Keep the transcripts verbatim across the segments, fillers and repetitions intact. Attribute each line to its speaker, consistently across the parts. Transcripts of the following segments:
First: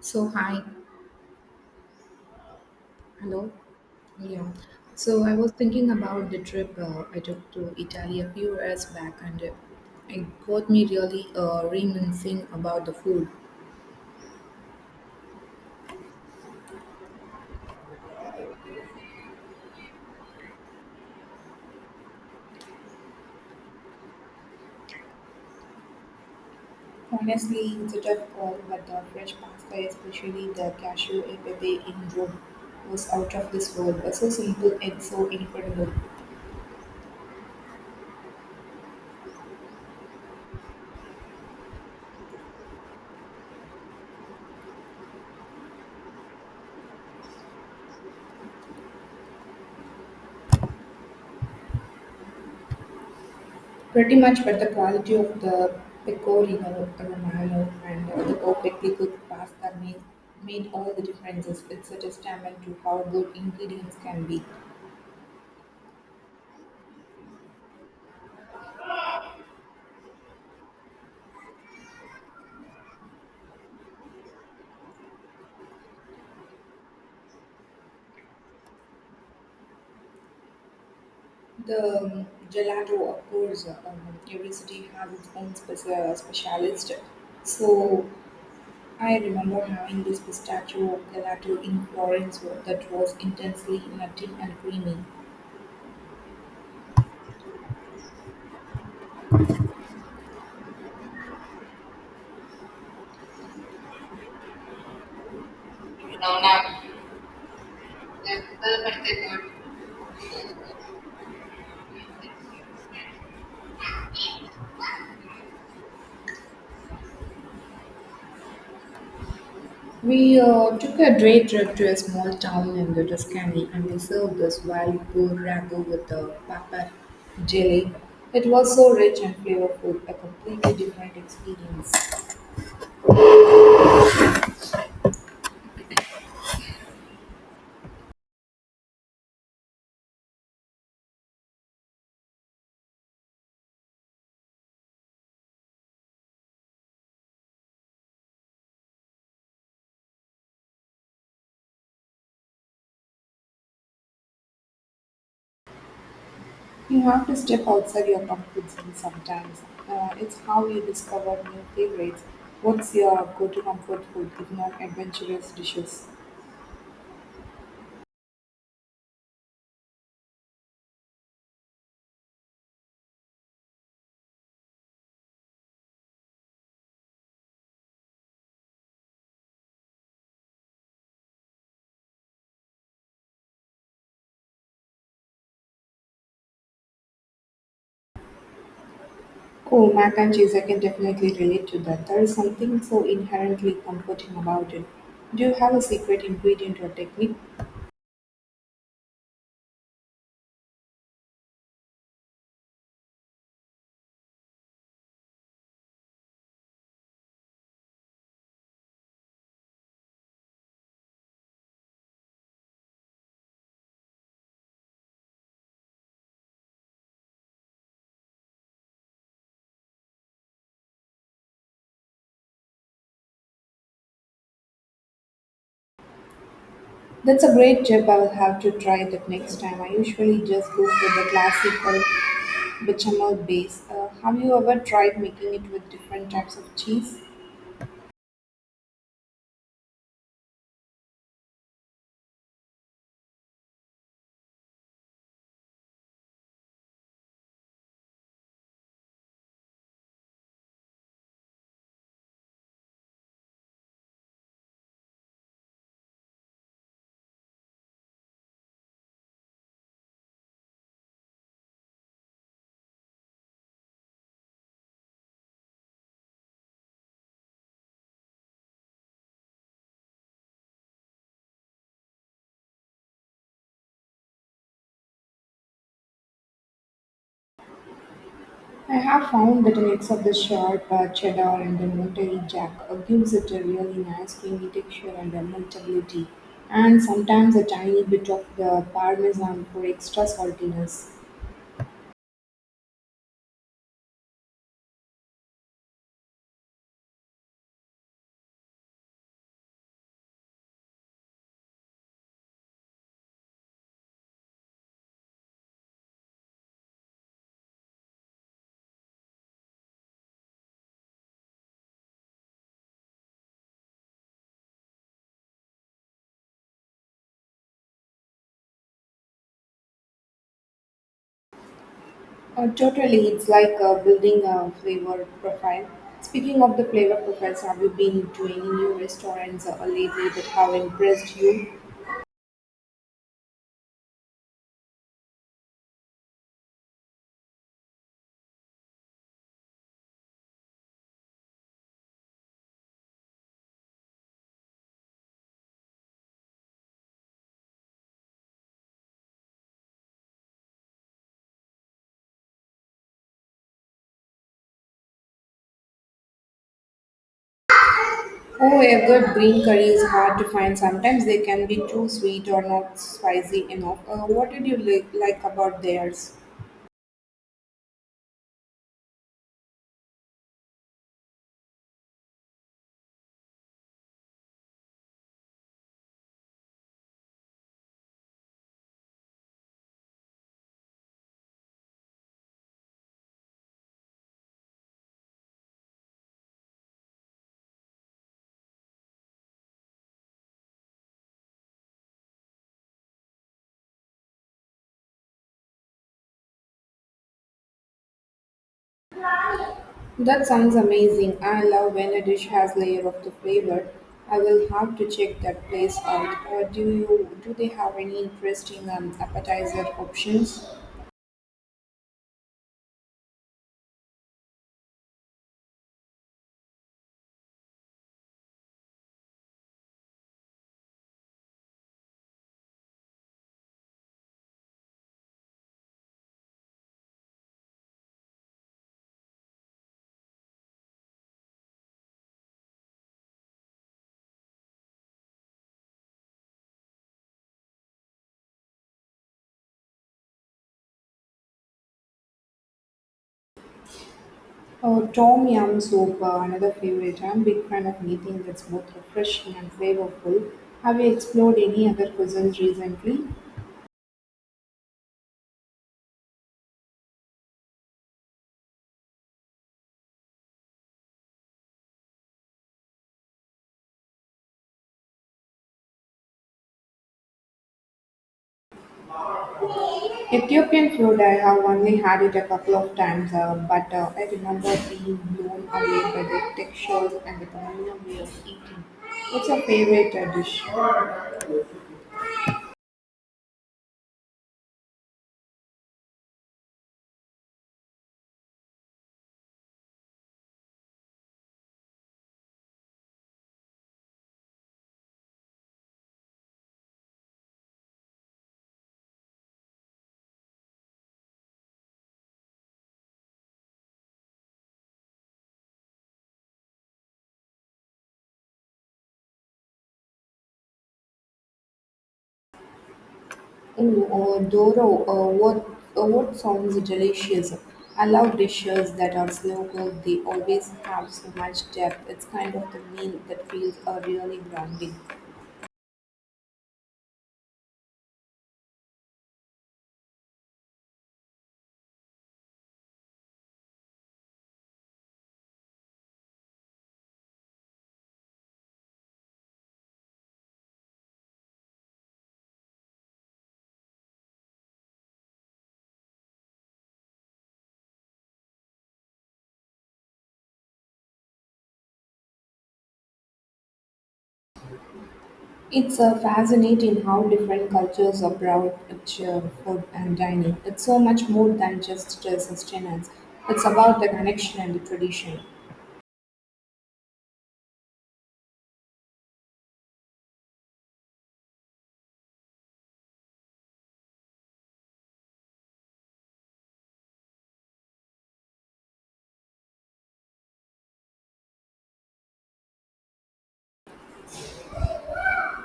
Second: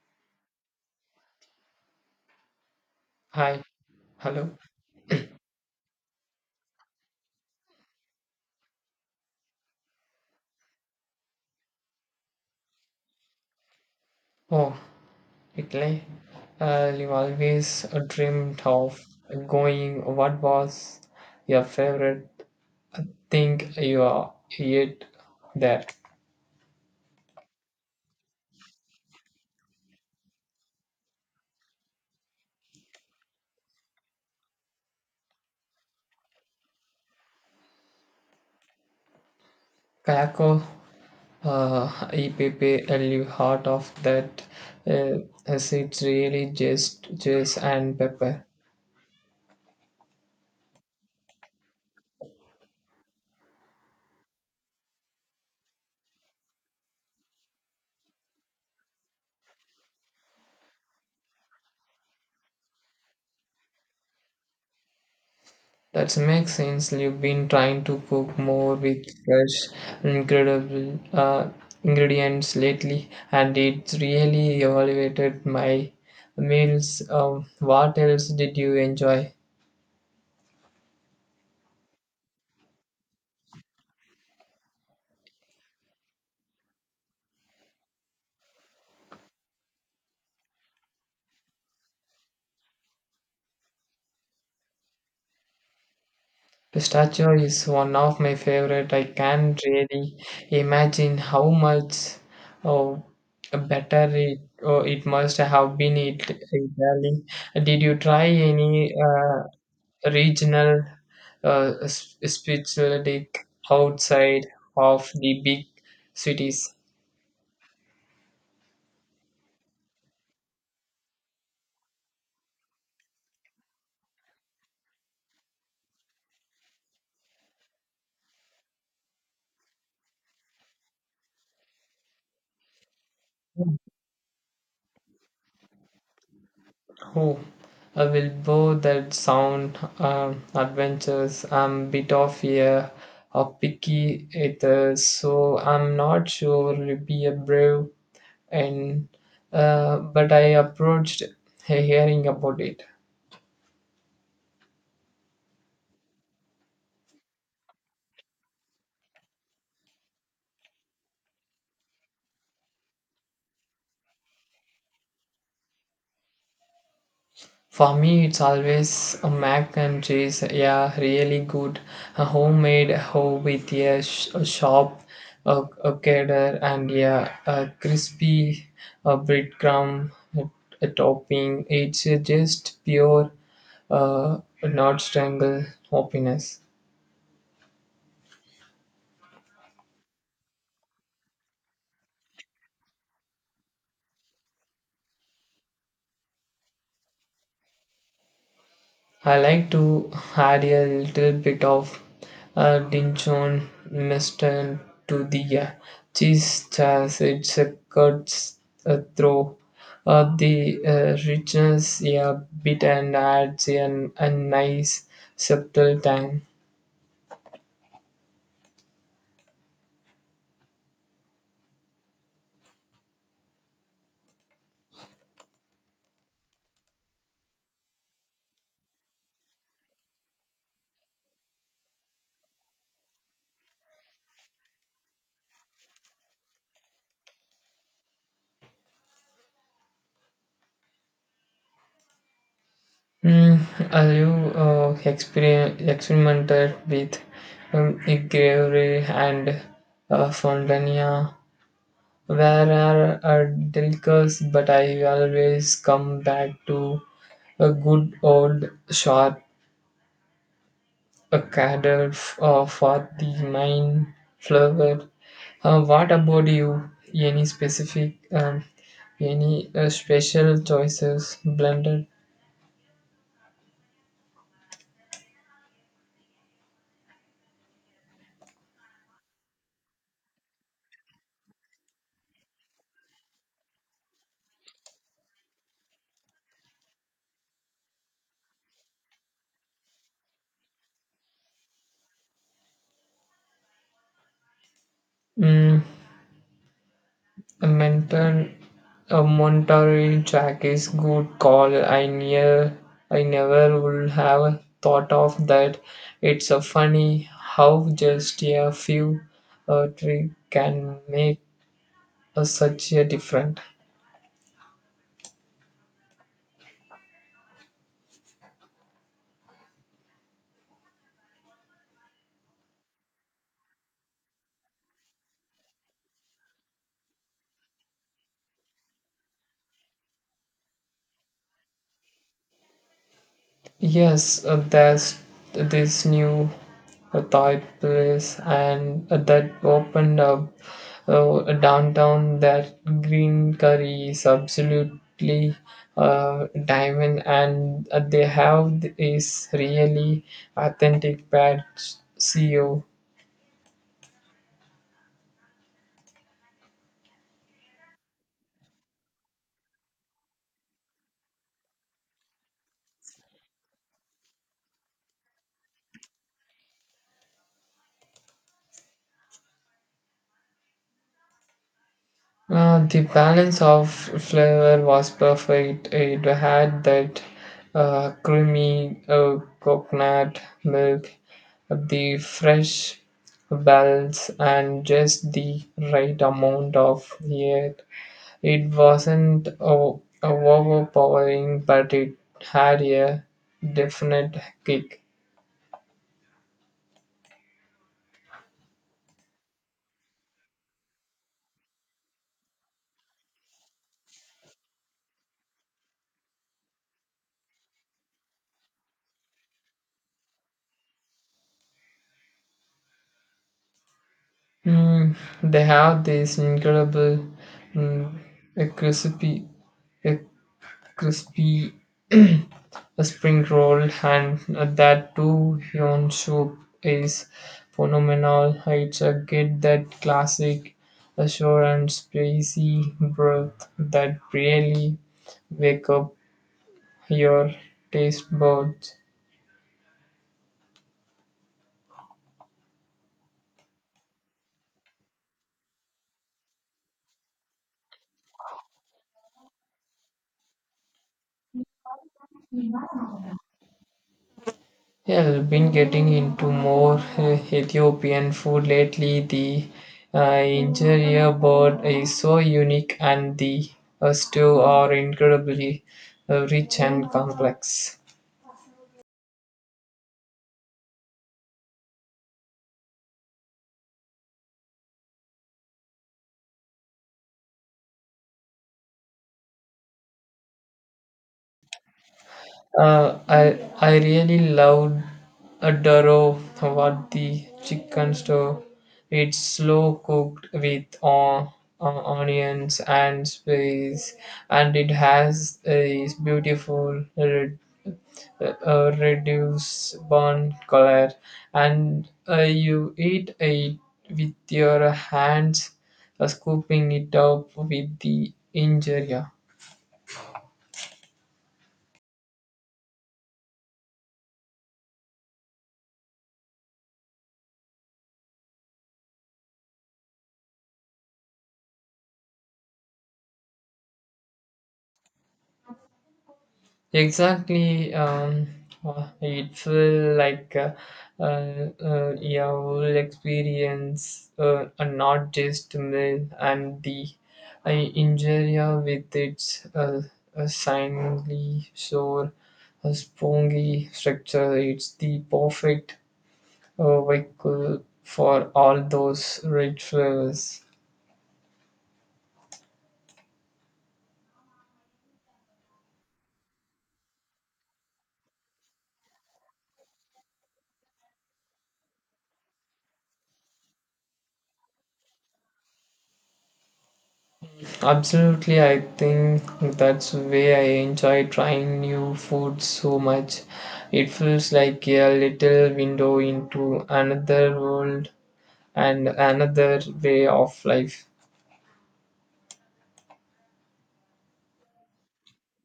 Speaker 1: So hi. Hello.
Speaker 2: Hi,
Speaker 1: Yeah.
Speaker 2: hello.
Speaker 1: So I was thinking about the trip uh, I took to Italy a few years back, and uh, it got me really uh, reminiscing about the food.
Speaker 2: Oh, Italy. Uh, you always uh, dreamed of going. What was your favorite thing you are ate there?
Speaker 1: Honestly, it's a tough call, but the fresh pasta, especially the cashew e pepe in Rome, was out of this world. Uh, So simple and so incredible.
Speaker 2: Kayako, uh, E P P, you heart of that. Uh, as it's really just cheese and pepper.
Speaker 1: Pretty much, but the quality of the pecorino romano and uh, the perfectly cooked pasta made, made all the differences. It's a testament to how good ingredients can be.
Speaker 2: That makes sense. You've been trying to cook more with fresh, incredible uh, ingredients lately, and it's really elevated my meals. Um, what else did you enjoy?
Speaker 1: The um, gelato, of course, um, every city has its own speci- uh, specialist. So I remember having this pistachio gelato in Florence that was intensely nutty and creamy.
Speaker 2: Pistachio is one of my favorite. I can't really imagine how much oh, better it, oh, it must have been it Italy. Did you try any uh, regional uh, s- spirituality outside of the big cities.
Speaker 1: We uh, took a day trip to a small town in the Tuscany and they served this wild boar ragu with a pepper jelly. It was so rich and flavorful, a completely different experience.
Speaker 2: Oh, I will bow that sound um, adventures. I'm bit of a, a picky eater, so I'm not sure to be a brave and uh, but I approached hearing about it.
Speaker 1: You have to step outside your comfort zone sometimes. Uh, it's how you discover new favorites. What's your go-to comfort food, if not adventurous dishes?
Speaker 2: For me, it's always a mac and cheese. Yeah, really good. A homemade hoe with a, sh- a sharp a, a cheddar and yeah, a crispy a breadcrumb a, a topping. It's uh, just pure uh, not strangle happiness.
Speaker 1: Oh, mac and cheese, I can definitely relate to that. There is something so inherently comforting about it. Do you have a secret ingredient or technique?
Speaker 2: I like to add a little bit of uh, Dijon mustard to the uh, cheese as it uh, cuts uh, through uh, the uh, richness a bit and adds an, a nice subtle tang.
Speaker 1: That's a great tip. I will have to try that next time. I usually just go for the classic or bechamel base. Uh, have you ever tried making it with different types of cheese?
Speaker 2: Mm, have you uh, experien experimented with um, gravy and uh, fondant. Where are our delicious, but I always come back to a good old shot, a cadre f- uh, for the main flavor. Uh, what about you? Any specific, um, any uh, special choices blended?
Speaker 1: I have found that a mix of the sharp uh, cheddar and the Monterey Jack uh, gives it a really nice creamy texture and a meltability, and sometimes a tiny bit of the Parmesan for extra saltiness.
Speaker 2: Mm, mental. A Monterey Jack is good call. I near I never would have thought of that. It's a funny how just a few uh, tricks can make a, such a difference.
Speaker 1: Uh, totally, it's like uh, building a flavor profile. Speaking of the flavor profiles, have you been to any new restaurants uh, lately that have impressed you?
Speaker 2: Yes, uh, there's this new uh, Thai place, and uh, that opened up uh, downtown. That green curry is absolutely uh, diamond, and uh, they have is really authentic pad see.
Speaker 1: Oh, a good green curry is hard to find. Sometimes they can be too sweet or not spicy enough. Uh, what did you li- like about theirs?
Speaker 2: Uh, the balance of flavor was perfect. It had that uh, creamy uh, coconut milk, the fresh balance, and just the right amount of heat. It wasn't o- overpowering, but it had a definite kick.
Speaker 1: That sounds amazing. I love when a dish has layer of the flavor. I will have to check that place out. Uh, do you do they have any interesting um, appetizer options?
Speaker 2: Mm, they have this incredible mm, a crispy a crispy a spring roll, and that two yon soup, is phenomenal. It's a get that classic ashore and spicy broth that really wake up your taste buds.
Speaker 1: Oh, tom yum soup, uh, another favorite. I'm a big fan of anything that's both refreshing and flavorful. Have you explored any other cuisines recently?
Speaker 2: Yeah, I've been getting into more uh, Ethiopian food lately. The uh, injera board is so unique, and the uh, stew are incredibly uh, rich and complex.
Speaker 1: Ethiopian food, I have only had it a couple of times, uh, but uh, I remember being blown away by the textures and the volume way of eating. What's your favorite uh, dish?
Speaker 2: Uh, I I really loved Adoro Tawadi chicken store. It's slow cooked with on, uh, onions and spice, and it has a beautiful red, uh, reduced brown color. And uh, you eat it with your hands, uh, scooping it up with the injera.
Speaker 1: Oh, uh, Doro, uh, what, uh, what sounds delicious. I love dishes that are slow cooked. They always have so much depth. It's kind of the meal that feels uh, really grounding.
Speaker 2: Exactly. Um, uh, it feel like uh, uh, uh, your whole experience, uh, and not just meal and the uh, injuria with its uh, uh, shiny, sore, uh, spongy structure. It's the perfect uh, vehicle for all those rich flavors.
Speaker 1: It's uh, fascinating how different cultures approach uh, food and dining. It's so much more than just uh, sustenance. It's about the connection and the tradition.
Speaker 2: Absolutely, I think that's why I enjoy trying new food so much. It feels like a little window into another world and another way of life.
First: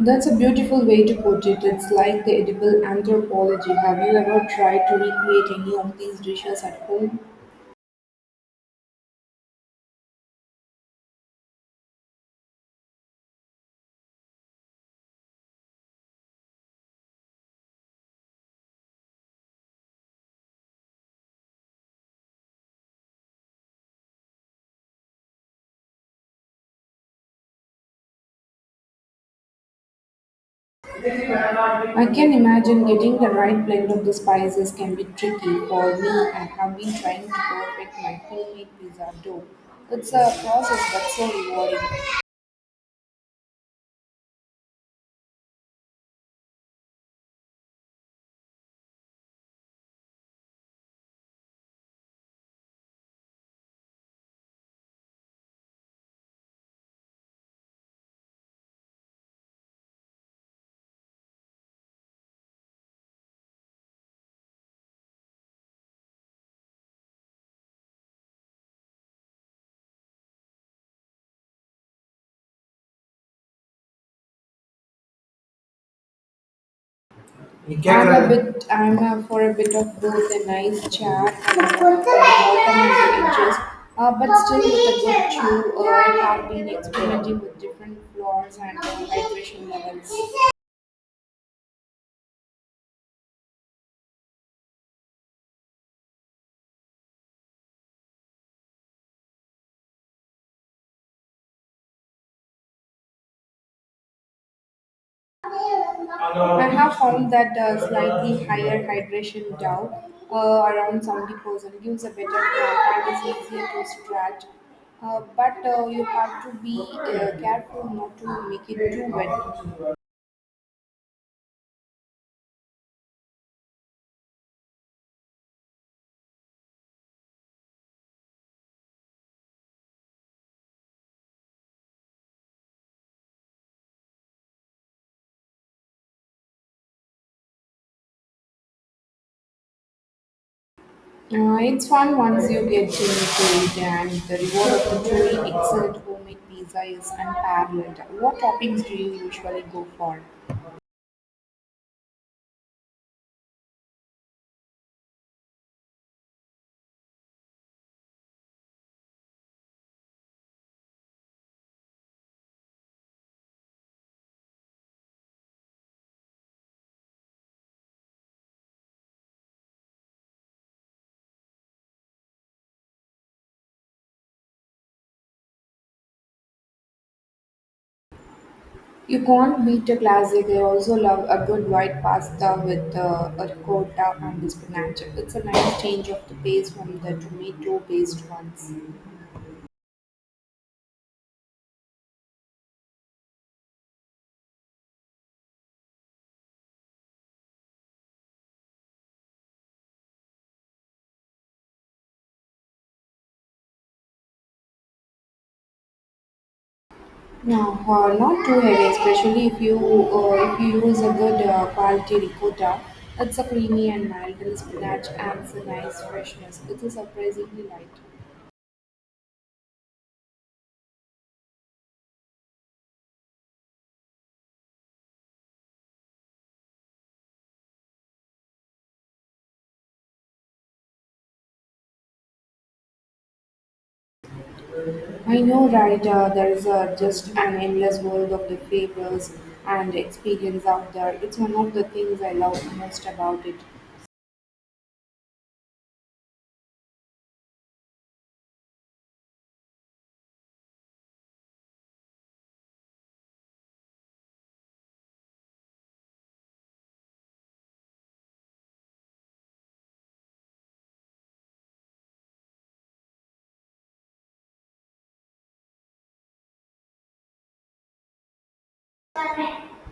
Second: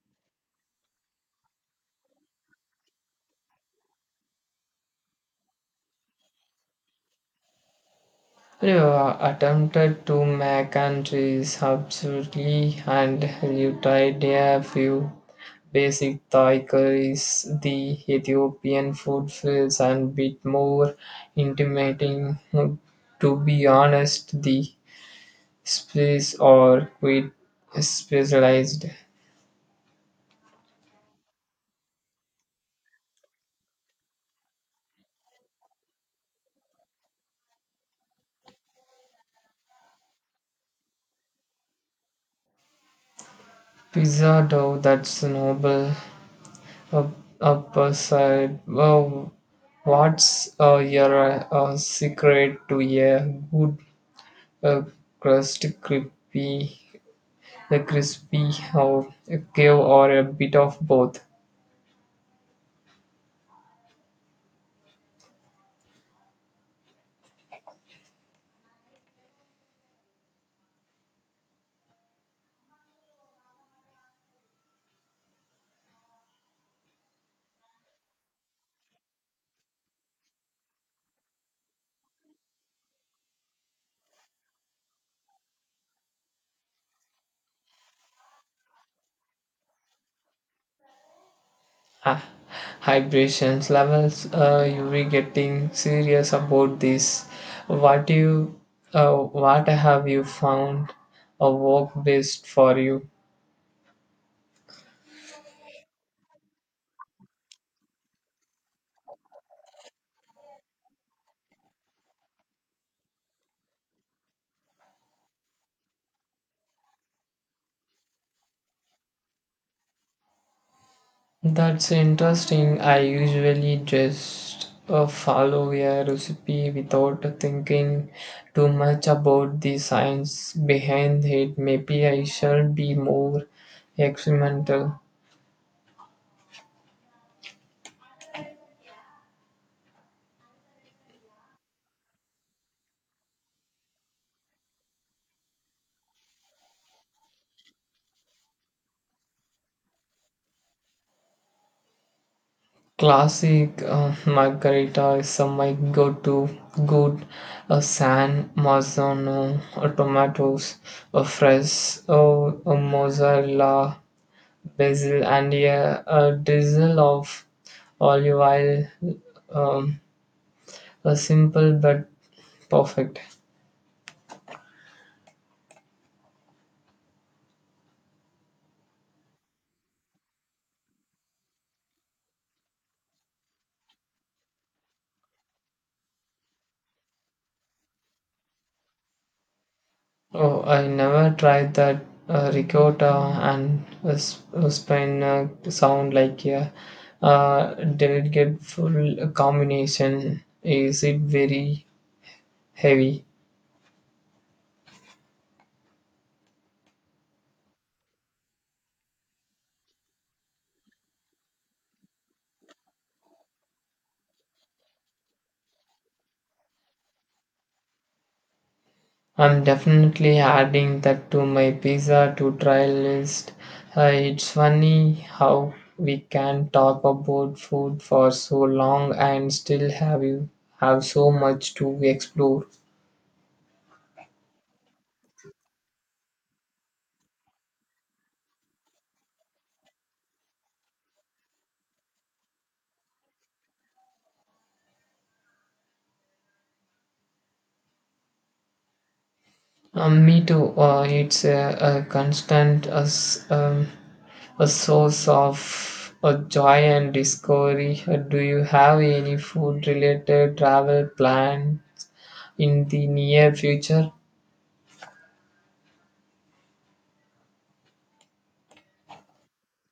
Speaker 1: That's a beautiful way to put it. It's like the edible anthropology. Have you ever tried to recreate any of these dishes at home?
Speaker 2: You attempted to make countries absolutely, and you tried a few basic Thai curries. The Ethiopian food feels a bit more intimidating. To be honest, the space or quite specialized
Speaker 1: I can imagine getting the right blend of the spices can be tricky. For me, I have been trying to perfect my homemade pizza dough. It's a process but so rewarding.
Speaker 2: pizza dough that's noble up, upside. Wow, what's uh, your uh, secret to a good uh, crust, crispy, the crispy or a cave or a bit of both?
Speaker 1: I'm a bit, I'm a, for a bit of both, a nice chat and a for alternative edges, uh, but still with a good chew. Uh, I have been experimenting with different flours and uh, hydration levels.
Speaker 2: Ah, vibrations levels uh, you be getting serious about this what you uh, what have you found a work best for you.
Speaker 1: I have found that a slightly higher hydration down uh, around seventy percent gives a better crop and is easier to extract. Uh, but uh, you have to be uh, careful not to make it too wet.
Speaker 2: That's interesting. I usually just uh, follow a recipe without thinking too much about the science behind it. Maybe I shall be more experimental.
Speaker 1: Uh, it's fun once you get into it, and the reward of the truly excellent homemade pizza is unparalleled. What toppings do you usually go for?
Speaker 2: Classic uh, margarita is uh, my go-to. Good uh, San Marzano uh, tomatoes, uh, fresh uh, uh, mozzarella, basil, and a, a drizzle of olive oil. Um, a simple but perfect.
Speaker 1: You can't beat a classic. I also love a good white pasta with uh, a ricotta and spinach. It's a nice change of the pace from the tomato based ones.
Speaker 2: Oh, I never tried that. Uh, ricotta and uh, sp- uh, spin uh, sound like a uh, delicate full combination. Is it very heavy?
Speaker 1: No, uh, not too heavy, especially if you uh, if you use a good uh, quality ricotta. It's a creamy and mild, and spinach adds a nice freshness. It is surprisingly light.
Speaker 2: I'm definitely adding that to my pizza to try list. Uh, it's funny how we can talk about food for so long and still have you have so much to explore.
Speaker 1: I know, right? Uh, there is uh, just an endless world of the flavors and experience out there. It's one of the things I love most about it.
Speaker 2: Um, me too. Uh, it's a, a constant uh, s- um, a source of uh, joy and discovery. Uh, do you have any food related travel plan in the near future?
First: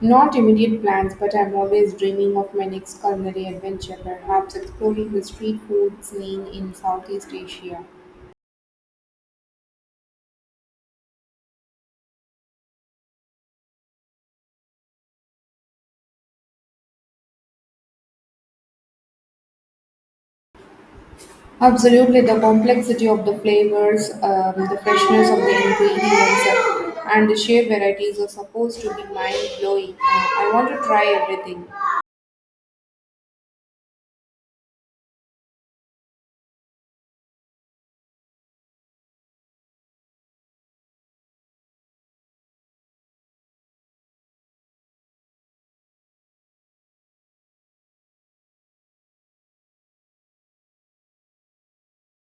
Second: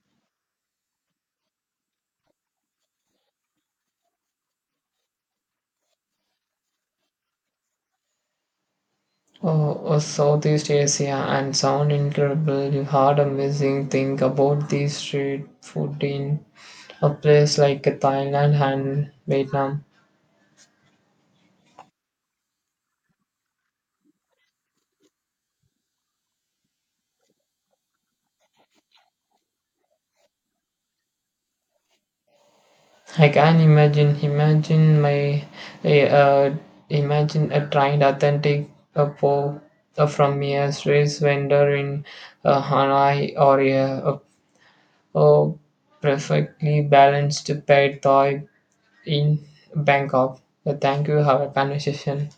Speaker 1: Not immediate plans, but I'm always dreaming of my next culinary adventure, perhaps exploring the street food scene in Southeast Asia.
Speaker 2: Oh, oh, Southeast Asia and sound incredible. You heard amazing thing about the street food in a place like Thailand and Vietnam.
Speaker 1: Absolutely, the complexity of the flavors, um, the freshness of the ingredients, uh, and the sheer varieties are supposed to be mind blowing. I want to try everything.
Speaker 2: I can imagine imagine my a, uh, imagine a trained authentic uh, po uh, from a street vendor in uh, Hanoi or a, a, a perfectly balanced paid Thai in Bangkok. Uh, thank you. Have a conversation.